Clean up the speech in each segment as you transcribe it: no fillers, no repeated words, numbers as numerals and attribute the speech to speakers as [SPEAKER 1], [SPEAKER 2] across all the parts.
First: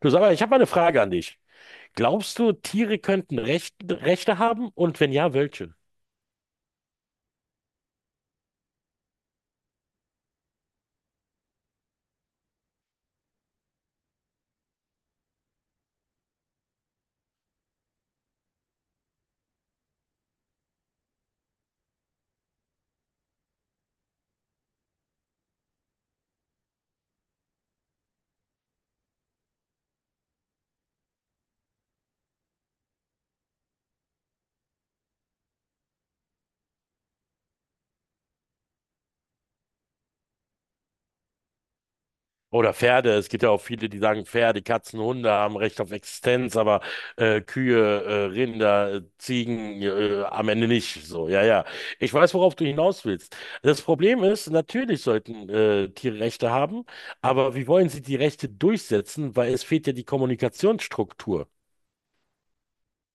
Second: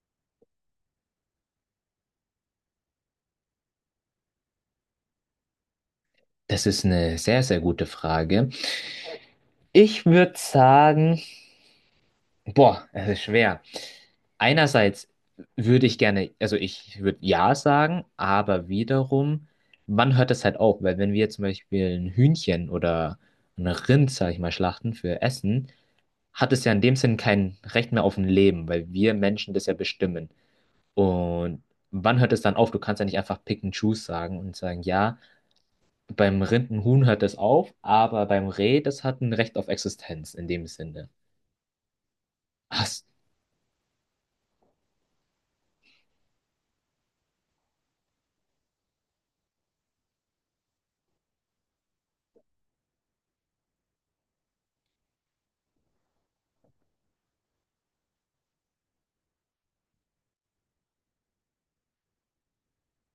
[SPEAKER 1] Du sag mal, ich habe mal eine Frage an dich. Glaubst du, Tiere könnten Recht, Rechte haben? Und wenn ja, welche?
[SPEAKER 2] Das ist eine sehr, sehr gute Frage. Ich würde sagen, boah, es ist schwer. Einerseits würde ich gerne, also ich würde ja sagen, aber wiederum, wann hört das halt auf? Weil wenn wir zum Beispiel ein Hühnchen oder ein Rind, sag ich mal, schlachten für Essen, hat es ja in dem Sinn kein Recht mehr auf ein Leben, weil wir Menschen das ja bestimmen. Und wann hört es dann auf? Du kannst ja nicht einfach pick and choose sagen und sagen, ja. Beim Rindenhuhn hört es auf, aber beim Reh, das hat ein Recht auf Existenz in dem Sinne.
[SPEAKER 1] Oder
[SPEAKER 2] Hast,
[SPEAKER 1] Pferde. Es gibt ja auch viele, die sagen, Pferde, Katzen, Hunde haben Recht auf Existenz, aber Kühe, Rinder, Ziegen am Ende nicht. So, ja, ja. Ich weiß, worauf du hinaus willst. Das Problem ist, natürlich sollten Tiere Rechte haben, aber wie wollen sie die Rechte durchsetzen? Weil es fehlt ja die Kommunikationsstruktur.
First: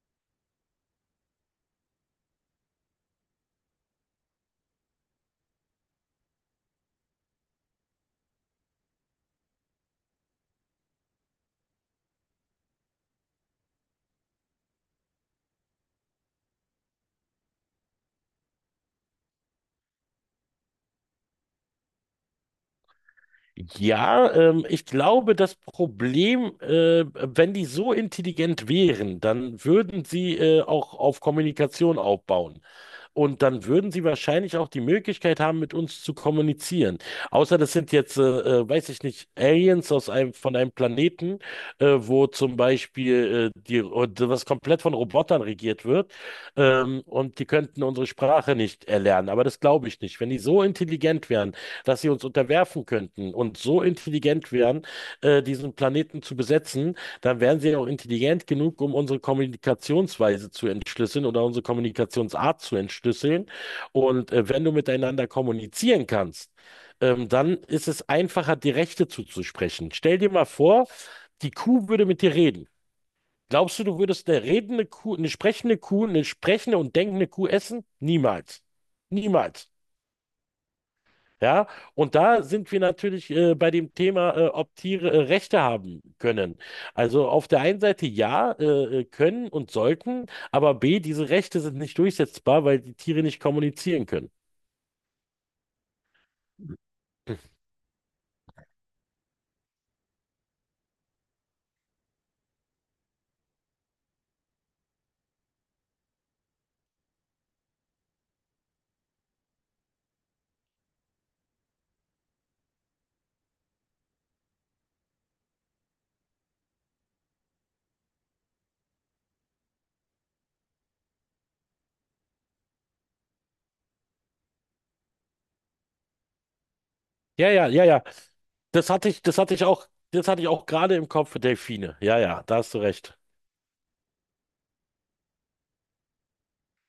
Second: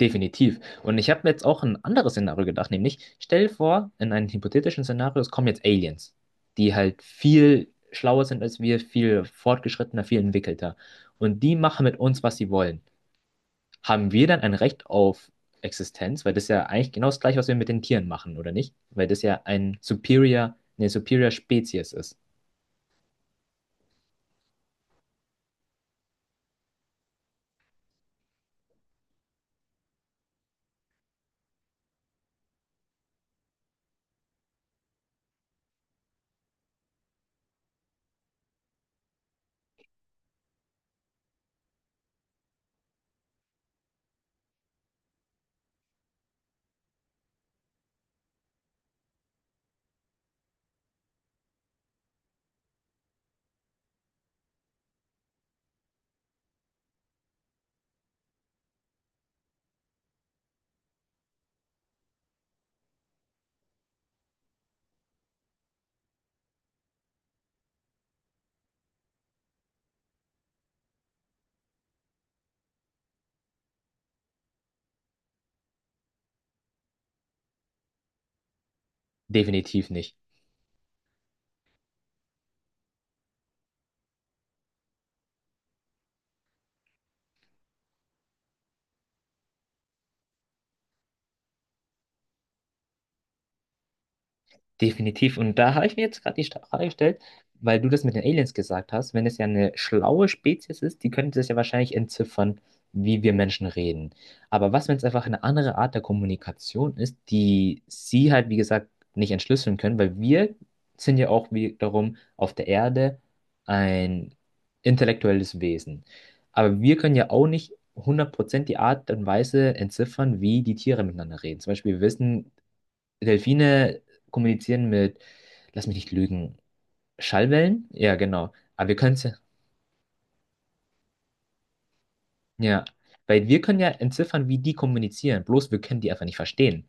[SPEAKER 2] definitiv. Und ich habe mir jetzt auch ein anderes Szenario gedacht, nämlich stell dir vor, in einem hypothetischen Szenario, es kommen jetzt Aliens, die halt viel schlauer sind als wir, viel fortgeschrittener, viel entwickelter. Und die machen mit uns, was sie wollen. Haben wir dann ein Recht auf Existenz? Weil das ist ja eigentlich genau das Gleiche, was wir mit den Tieren machen, oder nicht? Weil das ja ein Superior, eine Superior Spezies ist.
[SPEAKER 1] Ja, ich glaube, das Problem, wenn die so intelligent wären, dann würden sie auch auf Kommunikation aufbauen. Und dann würden sie wahrscheinlich auch die Möglichkeit haben, mit uns zu kommunizieren. Außer das sind jetzt, weiß ich nicht, Aliens aus einem, von einem Planeten, wo zum Beispiel die, und was komplett von Robotern regiert wird. Und die könnten unsere Sprache nicht erlernen. Aber das glaube ich nicht. Wenn die so intelligent wären, dass sie uns unterwerfen könnten und so intelligent wären, diesen Planeten zu besetzen, dann wären sie auch intelligent genug, um unsere Kommunikationsweise zu entschlüsseln oder unsere Kommunikationsart zu entschlüsseln. Und wenn du miteinander kommunizieren kannst, dann ist es einfacher, die Rechte zuzusprechen. Stell dir mal vor, die Kuh würde mit dir reden. Glaubst du, du würdest eine redende Kuh, eine sprechende und denkende Kuh essen? Niemals. Niemals.
[SPEAKER 2] Definitiv nicht.
[SPEAKER 1] Ja, und da sind wir natürlich bei dem Thema, ob Tiere Rechte haben können. Also auf der einen Seite ja, können und sollten, aber B, diese Rechte sind nicht durchsetzbar, weil die Tiere nicht kommunizieren können.
[SPEAKER 2] Definitiv. Und da habe ich mir jetzt gerade die Frage gestellt, weil du das mit den Aliens gesagt hast, wenn es ja eine schlaue Spezies ist, die könnte das ja wahrscheinlich entziffern, wie wir Menschen reden. Aber was, wenn es einfach eine andere Art der Kommunikation ist, die sie halt, wie gesagt, nicht entschlüsseln können, weil wir sind ja auch wiederum auf der Erde ein intellektuelles Wesen. Aber wir können ja auch nicht 100% die Art und Weise entziffern, wie die Tiere miteinander reden. Zum Beispiel, wir wissen, Delfine kommunizieren mit, lass mich nicht lügen,
[SPEAKER 1] Ja, ja, ja,
[SPEAKER 2] Schallwellen?
[SPEAKER 1] ja.
[SPEAKER 2] Ja, genau. Aber wir können es ja,
[SPEAKER 1] Das hatte ich auch, das hatte ich auch gerade im Kopf, Delfine. Ja, ja, da hast du
[SPEAKER 2] ja,
[SPEAKER 1] recht.
[SPEAKER 2] weil wir können ja entziffern, wie die kommunizieren. Bloß wir können die einfach nicht verstehen.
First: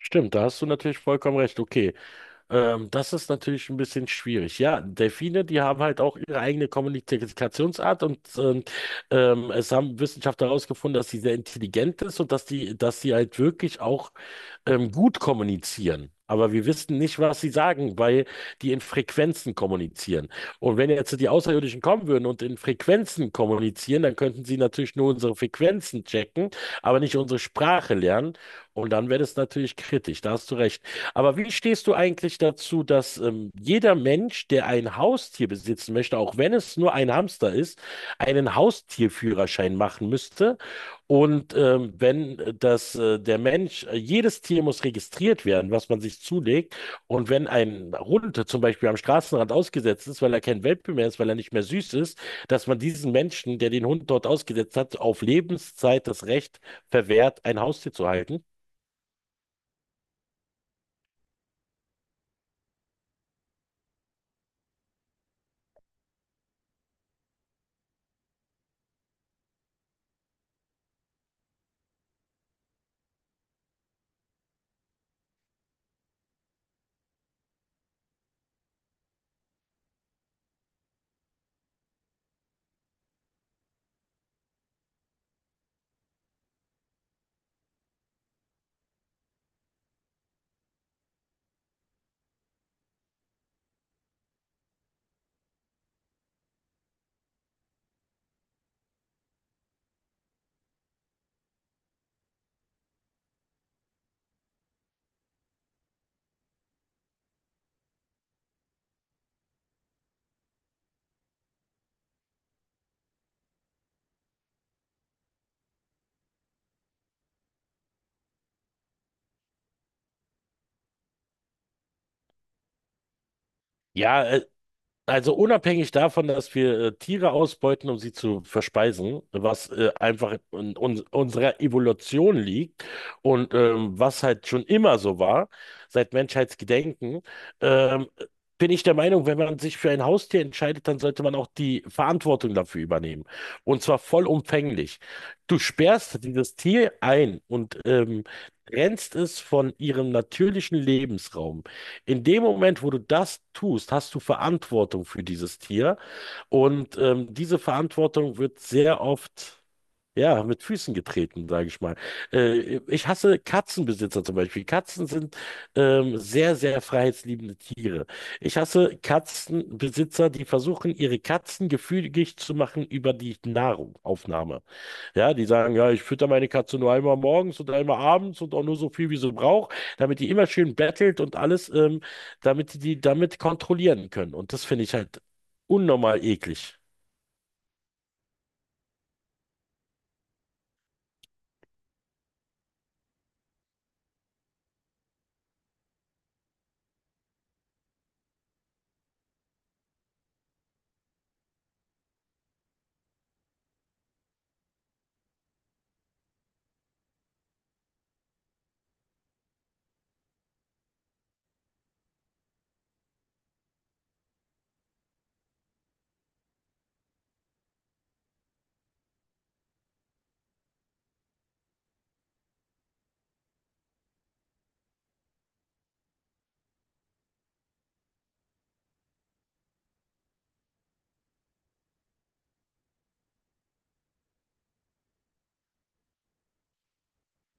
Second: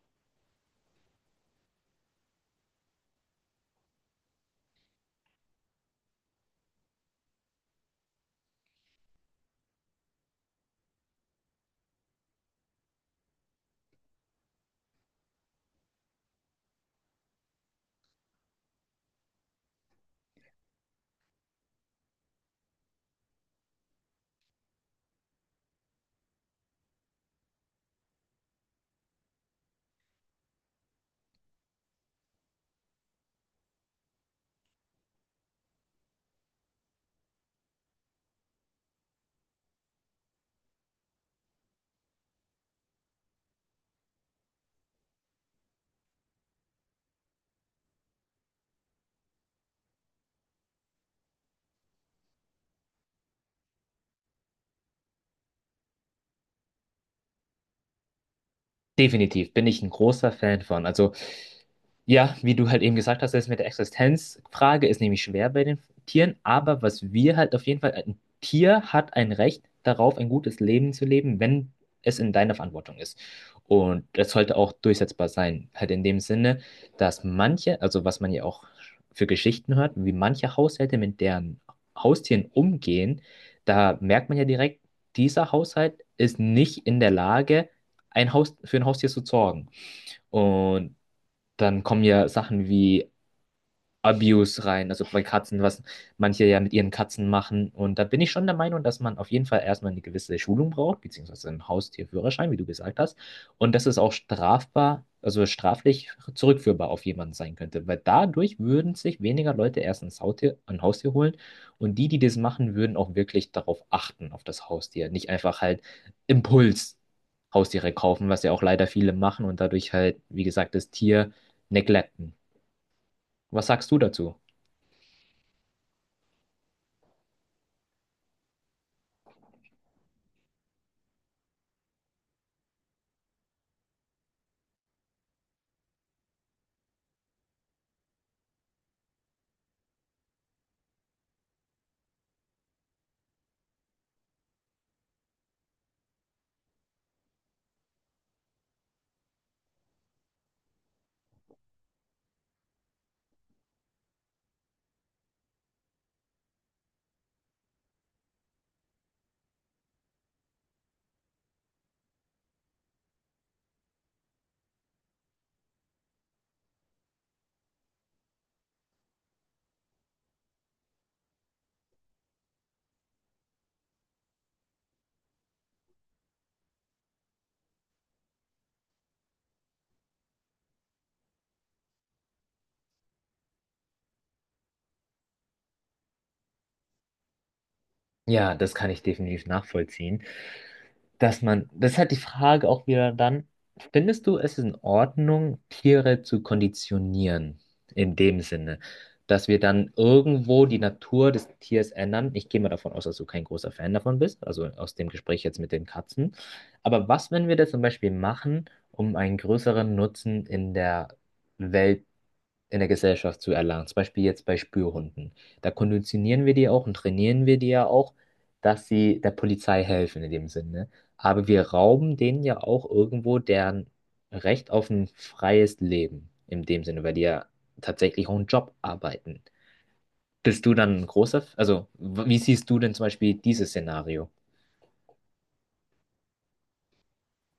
[SPEAKER 1] Stimmt, da hast du natürlich vollkommen recht. Okay. Das ist natürlich ein bisschen schwierig. Ja, Delfine, die haben halt auch ihre eigene Kommunikationsart und es haben Wissenschaftler herausgefunden, dass sie sehr intelligent ist und dass sie halt wirklich auch gut kommunizieren. Aber wir wissen nicht, was sie sagen, weil die in Frequenzen kommunizieren. Und wenn jetzt die Außerirdischen kommen würden und in Frequenzen kommunizieren, dann könnten sie natürlich nur unsere Frequenzen checken, aber nicht unsere Sprache lernen. Und dann wird es natürlich kritisch, da hast du recht. Aber wie stehst du eigentlich dazu, dass jeder Mensch, der ein Haustier besitzen möchte, auch wenn es nur ein Hamster ist, einen Haustierführerschein machen müsste? Und wenn der Mensch, jedes Tier muss registriert werden, was man sich zulegt. Und wenn ein Hund zum Beispiel am Straßenrand ausgesetzt ist, weil er kein Welpe mehr ist, weil er nicht mehr süß ist, dass man diesen Menschen, der den Hund dort ausgesetzt hat, auf Lebenszeit das Recht verwehrt, ein Haustier zu halten.
[SPEAKER 2] Definitiv bin ich ein großer Fan von. Also, ja, wie du halt eben gesagt hast, das mit der Existenzfrage ist nämlich schwer bei den Tieren, aber was wir halt auf jeden Fall, ein Tier hat ein Recht darauf, ein gutes Leben zu leben, wenn es in deiner Verantwortung ist. Und das sollte auch durchsetzbar sein. Halt in dem Sinne, dass manche, also was man ja auch für Geschichten hört, wie manche Haushalte mit deren Haustieren umgehen, da merkt man ja direkt, dieser Haushalt ist nicht in der Lage, ein Haus, für ein Haustier zu sorgen. Und dann kommen ja Sachen wie Abuse rein, also bei Katzen, was manche ja mit ihren Katzen machen. Und da bin ich schon der Meinung, dass man auf jeden Fall erstmal eine gewisse Schulung braucht, beziehungsweise einen Haustierführerschein, wie du gesagt hast. Und dass es auch strafbar, also straflich zurückführbar auf jemanden sein könnte, weil dadurch würden sich weniger Leute erst ein Haustier holen und die das machen, würden auch wirklich darauf achten, auf das Haustier, nicht einfach halt Impuls Haustiere kaufen, was ja auch leider viele machen und dadurch halt, wie gesagt, das Tier neglecten. Was sagst du
[SPEAKER 1] Ja,
[SPEAKER 2] dazu?
[SPEAKER 1] äh, also unabhängig davon, dass wir Tiere ausbeuten, um sie zu verspeisen, was einfach in uns, unserer Evolution liegt und was halt schon immer so war, seit Menschheitsgedenken, ähm, bin ich der Meinung, wenn man sich für ein Haustier entscheidet, dann sollte man auch die Verantwortung dafür übernehmen. Und zwar vollumfänglich. Du sperrst dieses Tier ein und trennst es von ihrem natürlichen Lebensraum. In dem Moment, wo du das tust, hast du Verantwortung für dieses Tier. Und diese Verantwortung wird sehr oft, ja, mit Füßen getreten, sage ich mal. Ich hasse Katzenbesitzer zum Beispiel. Katzen sind sehr, sehr freiheitsliebende Tiere. Ich hasse Katzenbesitzer, die versuchen, ihre Katzen gefügig zu machen über die Nahrung, Aufnahme. Ja, die sagen, ja, ich fütter meine Katze nur einmal morgens und einmal abends und auch nur so viel, wie sie braucht, damit die immer schön bettelt und alles, damit die damit kontrollieren können. Und das finde ich halt unnormal eklig.
[SPEAKER 2] Ja, das kann ich definitiv nachvollziehen. Dass man, das ist halt die Frage auch wieder dann, findest du, es ist in Ordnung, Tiere zu konditionieren? In dem Sinne, dass wir dann irgendwo die Natur des Tiers ändern. Ich gehe mal davon aus, dass du kein großer Fan davon bist, also aus dem Gespräch jetzt mit den Katzen. Aber was, wenn wir das zum Beispiel machen, um einen größeren Nutzen in der Welt in der Gesellschaft zu erlangen. Zum Beispiel jetzt bei Spürhunden. Da konditionieren wir die ja auch und trainieren wir die ja auch, dass sie der Polizei helfen in dem Sinne. Aber wir rauben denen ja auch irgendwo deren Recht auf ein freies Leben in dem Sinne, weil die ja tatsächlich auch einen Job arbeiten. Bist du dann ein großer, wie siehst du denn zum Beispiel dieses Szenario?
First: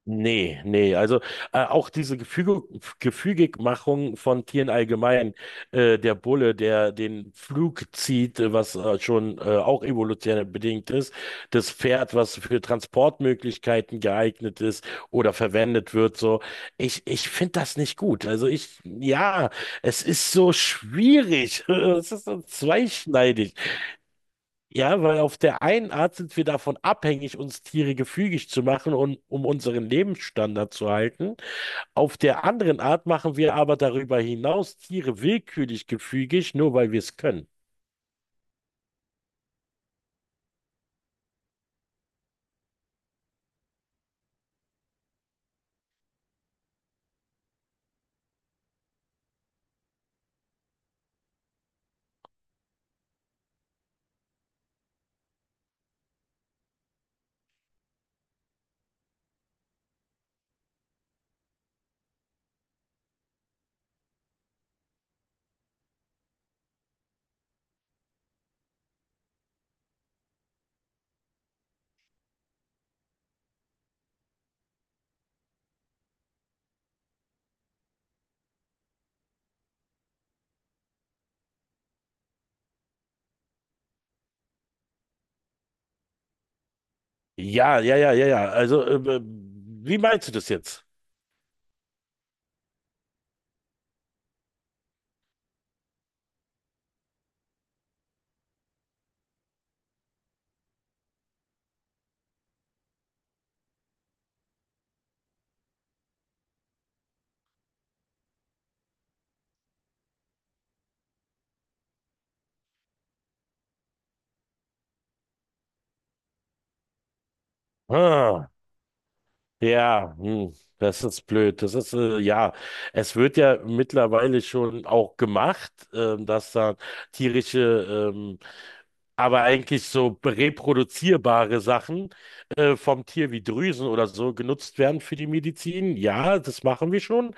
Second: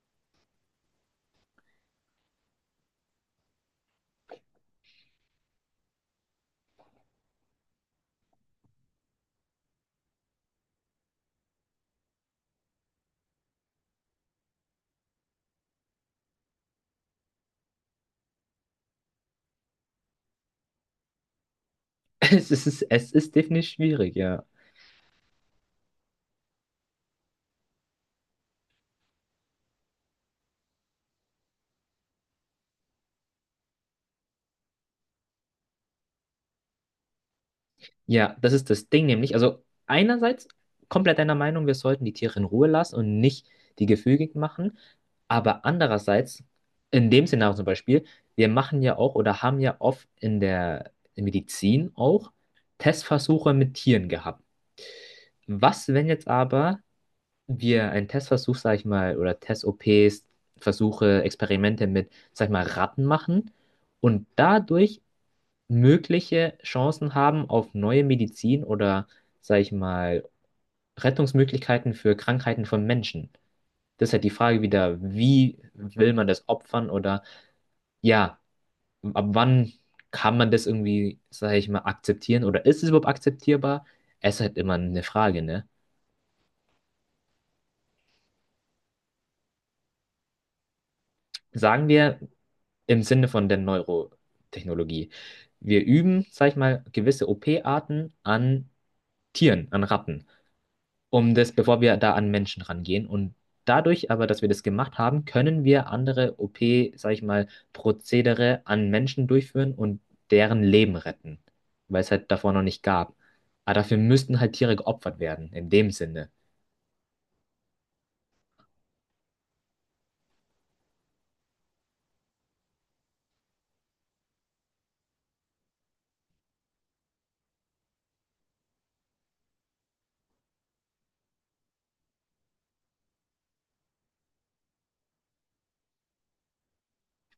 [SPEAKER 1] Nee, nee, also auch diese Gefügigmachung von Tieren allgemein, der Bulle, der den Flug zieht, was schon auch evolutionär bedingt ist, das Pferd, was für Transportmöglichkeiten geeignet ist oder verwendet wird, so, ich finde das nicht gut. Also ich, ja, es ist so schwierig, es ist so
[SPEAKER 2] Es ist
[SPEAKER 1] zweischneidig.
[SPEAKER 2] definitiv schwierig, ja.
[SPEAKER 1] Ja, weil auf der einen Art sind wir davon abhängig, uns Tiere gefügig zu machen und um unseren Lebensstandard zu halten. Auf der anderen Art machen wir aber darüber hinaus Tiere willkürlich gefügig, nur weil wir es können.
[SPEAKER 2] Ja, das ist das Ding nämlich. Also einerseits komplett deiner Meinung, wir sollten die Tiere in Ruhe lassen und nicht die gefügig machen. Aber andererseits, in dem Szenario zum Beispiel, wir machen ja auch oder haben ja oft in der Medizin auch Testversuche mit Tieren gehabt. Was, wenn jetzt aber wir einen Testversuch, sag ich mal, oder Test-OPs, Versuche, Experimente mit, sag ich mal, Ratten machen und dadurch mögliche Chancen haben auf neue Medizin oder, sag ich mal, Rettungsmöglichkeiten für Krankheiten von Menschen. Das ist halt die Frage wieder, wie will man das opfern oder ja, ab wann kann man das irgendwie, sag ich mal, akzeptieren oder ist es überhaupt akzeptierbar? Es ist halt immer eine Frage, ne?
[SPEAKER 1] Ja, ja, ja, ja, ja. Also, wie meinst du das jetzt?
[SPEAKER 2] Sagen wir im Sinne von der Neurotechnologie. Wir üben, sag ich mal, gewisse OP-Arten an Tieren, an Ratten. Um das, bevor wir da an Menschen rangehen. Und dadurch aber, dass wir das gemacht haben, können wir andere OP, sag ich mal, Prozedere an Menschen durchführen und deren Leben retten, weil es halt davor noch nicht gab. Aber dafür müssten halt Tiere geopfert werden, in dem Sinne.
[SPEAKER 1] Ah, ja, hm, das ist blöd. Es wird ja mittlerweile schon auch gemacht, dass da tierische aber eigentlich so reproduzierbare Sachen vom Tier wie Drüsen oder so genutzt werden für die Medizin. Ja, das machen wir schon.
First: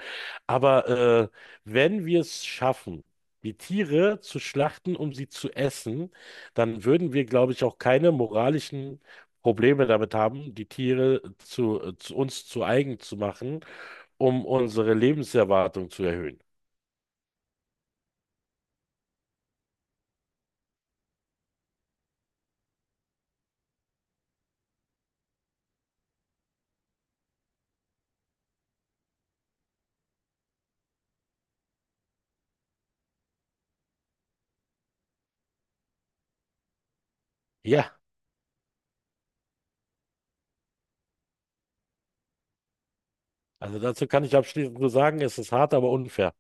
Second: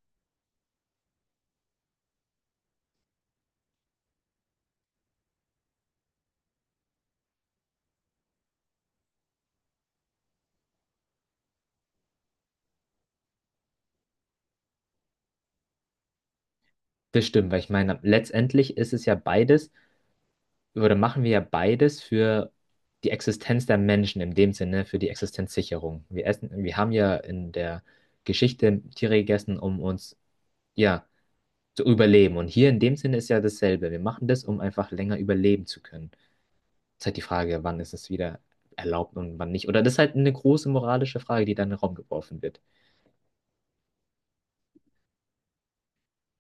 [SPEAKER 1] Aber wenn wir es schaffen, die Tiere zu schlachten, um sie zu essen, dann würden wir, glaube ich, auch keine moralischen Probleme damit haben, die Tiere zu uns zu eigen zu machen, um unsere Lebenserwartung zu erhöhen.
[SPEAKER 2] Das stimmt, weil ich meine, letztendlich ist es ja beides, oder machen wir ja beides für die Existenz der Menschen, in dem Sinne, für die Existenzsicherung. Wir essen, wir haben ja in der Geschichte Tiere gegessen, um uns, ja, zu überleben. Und hier in dem Sinne ist ja dasselbe. Wir machen das, um einfach länger überleben zu können. Ist halt die Frage, wann ist
[SPEAKER 1] Ja,
[SPEAKER 2] es wieder erlaubt und wann nicht. Oder das ist halt eine große moralische Frage, die dann in den Raum geworfen wird.
[SPEAKER 1] also dazu kann ich abschließend nur sagen, es ist hart, aber unfair.